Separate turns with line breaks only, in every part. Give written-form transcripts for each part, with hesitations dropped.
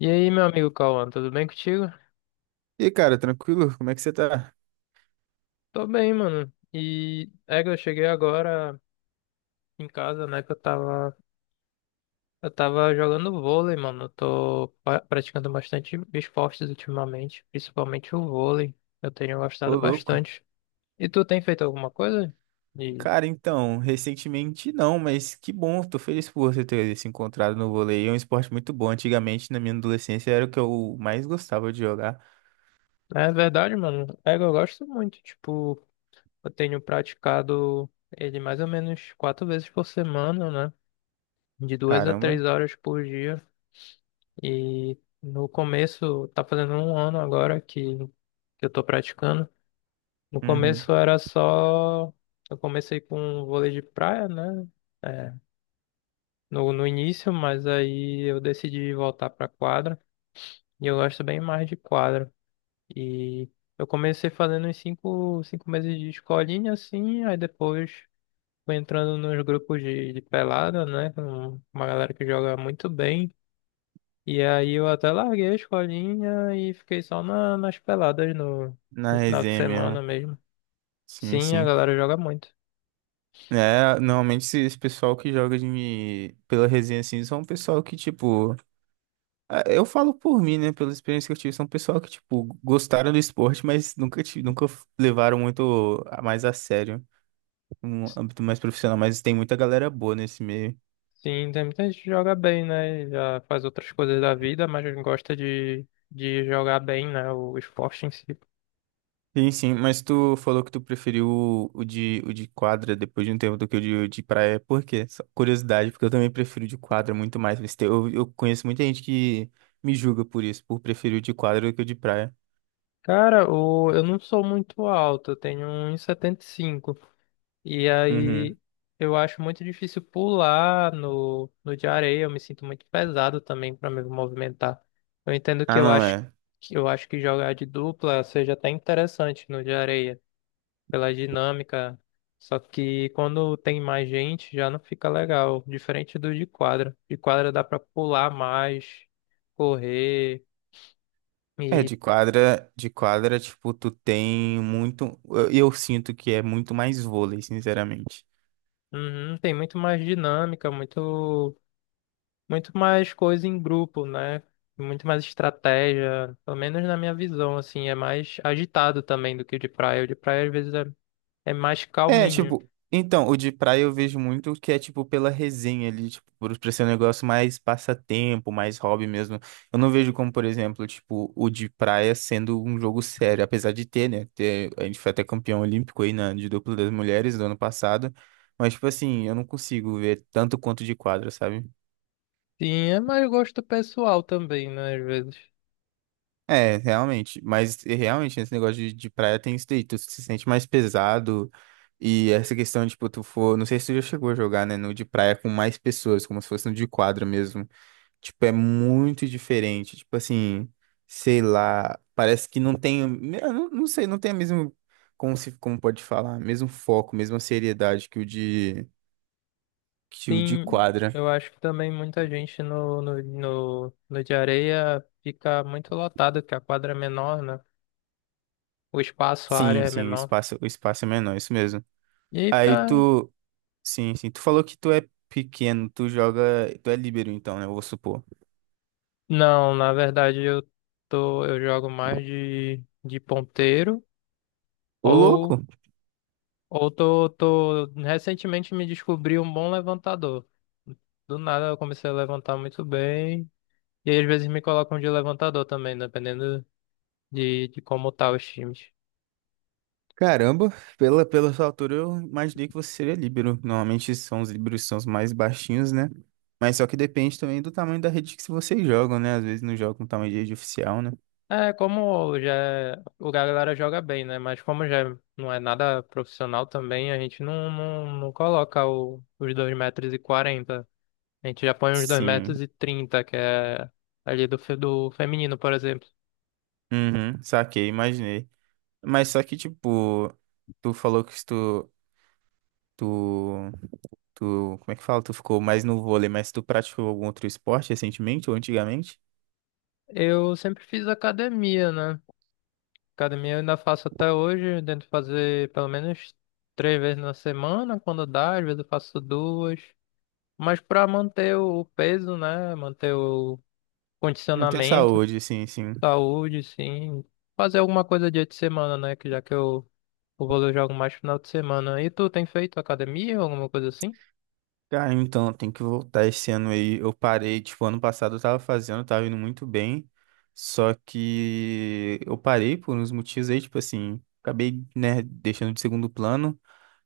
E aí, meu amigo Cauã, tudo bem contigo?
E aí, cara, tranquilo? Como é que você tá?
Tô bem, mano. E é que eu cheguei agora em casa, né, que eu tava jogando vôlei, mano. Eu tô praticando bastante esportes ultimamente, principalmente o vôlei. Eu tenho gostado
Ô, louco.
bastante. E tu tem feito alguma coisa? E
Cara, então, recentemente não, mas que bom, tô feliz por você ter se encontrado no vôlei. É um esporte muito bom. Antigamente, na minha adolescência, era o que eu mais gostava de jogar.
né, é verdade, mano. É que eu gosto muito. Tipo, eu tenho praticado ele mais ou menos 4 vezes por semana, né? De duas a
Caramba.
três horas por dia. E no começo, tá fazendo um ano agora que eu tô praticando. No
Uhum.
começo era só. Eu comecei com vôlei de praia, né? É, no início, mas aí eu decidi voltar pra quadra. E eu gosto bem mais de quadra. E eu comecei fazendo uns cinco meses de escolinha, assim, aí depois fui entrando nos grupos de pelada, né? Com uma galera que joga muito bem. E aí eu até larguei a escolinha e fiquei só nas peladas no,
Na
no final de
resenha
semana
mesmo.
mesmo.
Sim,
Sim, a
sim.
galera joga muito.
É, normalmente esse pessoal que joga de pela resenha, assim, são um pessoal que, tipo, ah, eu falo por mim, né? Pela experiência que eu tive, são pessoal que, tipo, gostaram do esporte, mas nunca, nunca levaram muito a mais a sério. Um âmbito mais profissional, mas tem muita galera boa nesse meio.
Sim, tem muita gente que joga bem, né? Já faz outras coisas da vida, mas gosta de jogar bem, né? O esporte em si.
Sim, sim, mas tu falou que tu preferiu o de quadra depois de um tempo do que de praia. Por quê? Só curiosidade, porque eu também prefiro o de quadra muito mais, mas eu, conheço muita gente que me julga por isso, por preferir o de quadra do que o de praia.
Cara, eu não sou muito alto, eu tenho 1,75 m. E
Uhum.
aí eu acho muito difícil pular no de areia, eu me sinto muito pesado também para me movimentar. Eu entendo que
Ah,
eu
não
acho
é.
que eu acho que jogar de dupla seja até interessante no de areia, pela dinâmica. Só que quando tem mais gente já não fica legal, diferente do de quadra. De quadra dá para pular mais, correr.
É,
e
de quadra, tipo, tu tem muito. Eu sinto que é muito mais vôlei, sinceramente.
uhum, tem muito mais dinâmica, muito muito mais coisa em grupo, né? Muito mais estratégia, pelo menos na minha visão, assim, é mais agitado também do que o de praia. O de praia às vezes é mais
É,
calminho.
tipo, então, o de praia eu vejo muito que é, tipo, pela resenha ali, tipo, por ser um negócio mais passatempo, mais hobby mesmo. Eu não vejo como, por exemplo, tipo, o de praia sendo um jogo sério, apesar de ter, né? Ter, a gente foi até campeão olímpico aí na, de duplo das mulheres do ano passado, mas, tipo assim, eu não consigo ver tanto quanto de quadra, sabe?
Sim, é mais gosto pessoal também, né? Às vezes.
É, realmente. Mas e, realmente, esse negócio de praia tem isso daí. Tu se sente mais pesado. E essa questão, de tipo, tu for. Não sei se tu já chegou a jogar, né? No de praia com mais pessoas, como se fosse no de quadra mesmo. Tipo, é muito diferente. Tipo assim, sei lá. Parece que não tem. Eu não, não sei, não tem a mesma. Como se, como pode falar? Mesmo foco, mesma seriedade que que o de
Sim,
quadra.
eu acho que também muita gente no de areia fica muito lotada, porque a quadra é menor, né? O espaço, a área
Sim,
é
sim,
menor.
o espaço é menor, isso mesmo.
E aí
Aí
fica.
tu. Sim, sim. Tu falou que tu é pequeno, tu joga, tu é líbero então, né? Eu vou supor.
Não, na verdade eu jogo mais de ponteiro.
Ô,
Ou
louco!
Ou tô recentemente me descobri um bom levantador. Do nada eu comecei a levantar muito bem. E aí, às vezes me colocam de levantador também, dependendo de como tá os times.
Caramba, pela sua altura eu imaginei que você seria líbero. Normalmente são os líberos que são os mais baixinhos, né? Mas só que depende também do tamanho da rede que vocês jogam, né? Às vezes não jogam com tamanho de rede oficial, né?
É, como já o galera joga bem, né? Mas como já não é nada profissional também, a gente não coloca os 2,40 m. A gente já põe os dois
Sim.
metros e trinta que é ali do feminino, por exemplo.
Uhum, saquei, imaginei. Mas só que, tipo, tu falou que tu, tu, tu, como é que fala? Tu ficou mais no vôlei, mas tu praticou algum outro esporte recentemente ou antigamente?
Eu sempre fiz academia, né? Academia eu ainda faço até hoje, eu tento fazer pelo menos 3 vezes na semana, quando dá, às vezes eu faço duas. Mas para manter o peso, né? Manter o
Manter
condicionamento,
saúde, sim, sim.
saúde, sim. Fazer alguma coisa dia de semana, né? Que já que o vôlei eu jogo mais final de semana. E tu tem feito academia ou alguma coisa assim?
Cara, então, tem que voltar esse ano aí. Eu parei, tipo, ano passado eu tava fazendo, tava indo muito bem. Só que eu parei por uns motivos aí, tipo assim, acabei, né, deixando de segundo plano,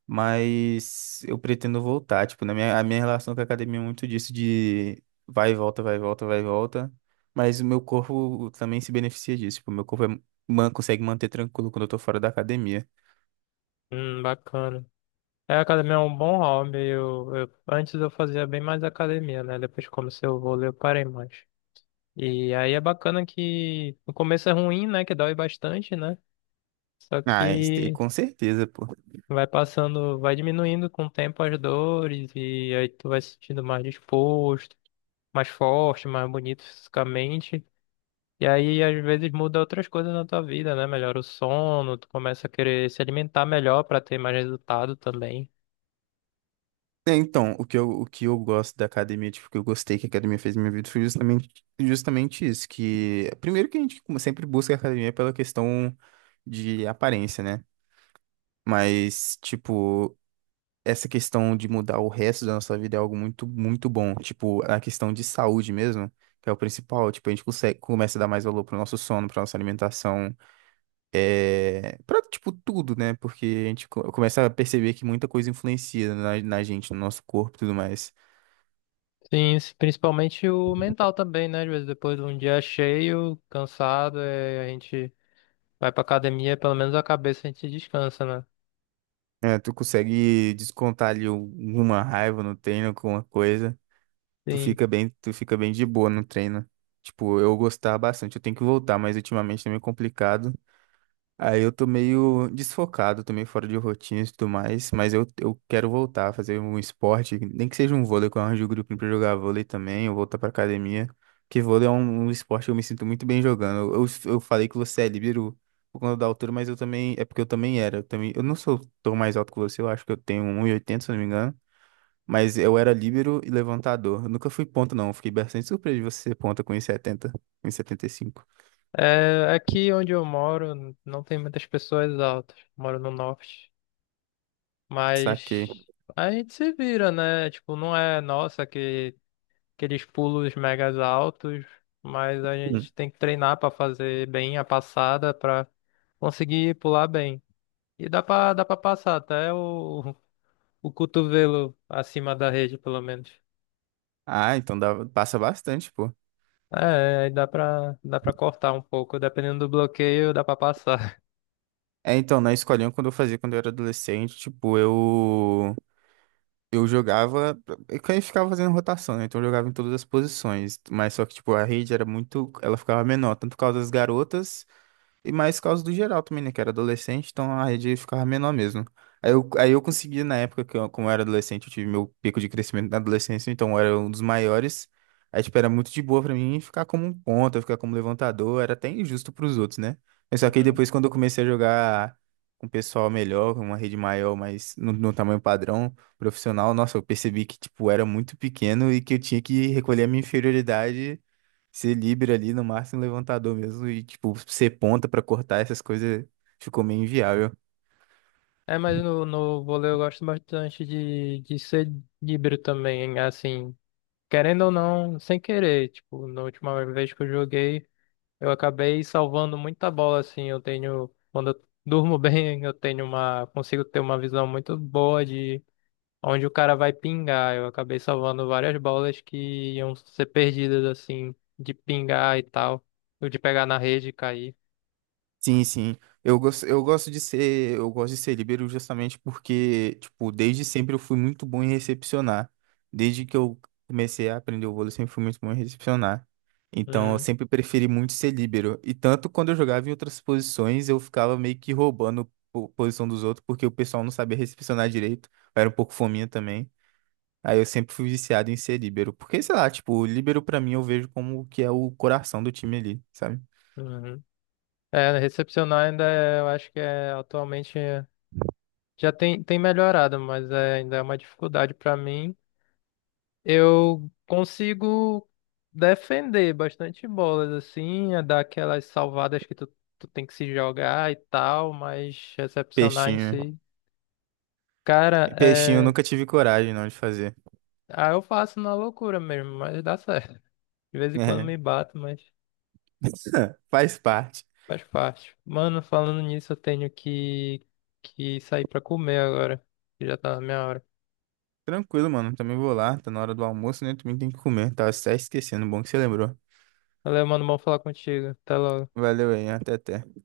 mas eu pretendo voltar. Tipo, a minha relação com a academia é muito disso de vai e volta, vai e volta, vai e volta. Mas o meu corpo também se beneficia disso. Tipo, o meu corpo consegue manter tranquilo quando eu tô fora da academia.
Bacana. É, academia é um bom hobby. Eu antes eu fazia bem mais academia, né? Depois que comecei o vôlei eu parei mais. E aí é bacana que no começo é ruim, né? Que dói bastante, né? Só
Ah, é isso daí
que
com certeza, pô.
vai passando, vai diminuindo com o tempo as dores e aí tu vai se sentindo mais disposto, mais forte, mais bonito fisicamente. E aí às vezes muda outras coisas na tua vida, né? Melhora o sono, tu começa a querer se alimentar melhor pra ter mais resultado também.
É, então, o que eu gosto da academia, tipo, o que eu gostei que a academia fez na minha vida foi justamente isso, que primeiro que a gente sempre busca a academia pela questão de aparência, né? Mas, tipo, essa questão de mudar o resto da nossa vida é algo muito, muito bom. Tipo, a questão de saúde mesmo, que é o principal, tipo, a gente consegue, começa a dar mais valor pro nosso sono, pra nossa alimentação, é, pra, tipo, tudo, né? Porque a gente começa a perceber que muita coisa influencia na gente, no nosso corpo e tudo mais.
Sim, principalmente o mental também, né? Às vezes depois de um dia cheio, cansado, é, a gente vai pra academia, pelo menos a cabeça a gente descansa, né?
É, tu consegue descontar ali alguma raiva no treino, alguma coisa.
Sim.
Tu fica bem de boa no treino. Tipo, eu gostava bastante. Eu tenho que voltar, mas ultimamente tá meio complicado. Aí eu tô meio desfocado, tô meio fora de rotina e tudo mais, mas eu quero voltar a fazer um esporte, nem que seja um vôlei, que eu arranjo o grupo pra jogar vôlei também, eu voltar pra academia, porque vôlei é um esporte que eu me sinto muito bem jogando. Eu falei que você é líbero por conta da altura, mas eu também, é porque eu também era, eu também, eu não sou tão mais alto que você, eu acho que eu tenho 1,80, se eu não me engano, mas eu era líbero e levantador, eu nunca fui ponta não, eu fiquei bastante surpreso de você ser ponta com 1,70, 1,75.
É, aqui onde eu moro não tem muitas pessoas altas. Moro no norte.
Saquei.
Mas a gente se vira, né? Tipo, não é nossa que aqueles pulos megas altos, mas a gente tem que treinar pra fazer bem a passada pra conseguir pular bem. E dá pra passar até o, o cotovelo acima da rede, pelo menos.
Ah, então dá, passa bastante, pô.
É, aí dá pra cortar um pouco. Dependendo do bloqueio, dá pra passar.
É, então, na escolinha, quando eu fazia, quando eu era adolescente, eu jogava, eu ficava fazendo rotação, né? Então eu jogava em todas as posições, mas só que, tipo, a rede era muito, ela ficava menor, tanto por causa das garotas e mais por causa do geral também, né? Que era adolescente, então a rede ficava menor mesmo. Aí eu consegui, na época que eu, como eu era adolescente, eu tive meu pico de crescimento na adolescência, então eu era um dos maiores. Aí, tipo, era muito de boa pra mim ficar como um ponta, ficar como levantador, era até injusto pros outros, né? Mas só que aí depois, quando eu comecei a jogar com um pessoal melhor, com uma rede maior, mas no tamanho padrão, profissional, nossa, eu percebi que, tipo, era muito pequeno e que eu tinha que recolher a minha inferioridade. Ser livre ali no máximo levantador mesmo e, tipo, ser ponta pra cortar essas coisas ficou meio inviável.
É, mas no vôlei eu gosto bastante de ser líbero também, assim, querendo ou não, sem querer, tipo, na última vez que eu joguei, eu acabei salvando muita bola, assim, eu tenho, quando eu durmo bem, eu tenho consigo ter uma visão muito boa de onde o cara vai pingar, eu acabei salvando várias bolas que iam ser perdidas, assim, de pingar e tal, ou de pegar na rede e cair.
Sim, sim. Eu gosto de ser líbero justamente porque, tipo, desde sempre eu fui muito bom em recepcionar. Desde que eu comecei a aprender o vôlei, eu sempre fui muito bom em recepcionar. Então, eu
Hum,
sempre preferi muito ser líbero. E tanto quando eu jogava em outras posições, eu ficava meio que roubando posição dos outros porque o pessoal não sabia recepcionar direito. Eu era um pouco fominha também. Aí eu sempre fui viciado em ser líbero, porque sei lá, tipo, o líbero pra mim eu vejo como que é o coração do time ali, sabe?
uhum. É, recepcionar ainda é, eu acho que é atualmente já tem, melhorado, mas ainda é uma dificuldade para mim. Eu consigo defender bastante bolas, assim, é dar aquelas salvadas que tu tem que se jogar e tal, mas recepcionar em
Peixinho.
si. Cara,
Peixinho eu
é.
nunca tive coragem não de fazer.
Ah, eu faço na loucura mesmo, mas dá certo. De vez em quando
É.
me bato, mas
Faz parte.
faz parte. Mano, falando nisso, eu tenho que sair pra comer agora, que já tá na minha hora.
Tranquilo, mano. Também vou lá, tá na hora do almoço, né? Também tem que comer. Tava até esquecendo, bom que você lembrou.
Valeu, mano, bom falar contigo. Até logo.
Valeu aí, até até.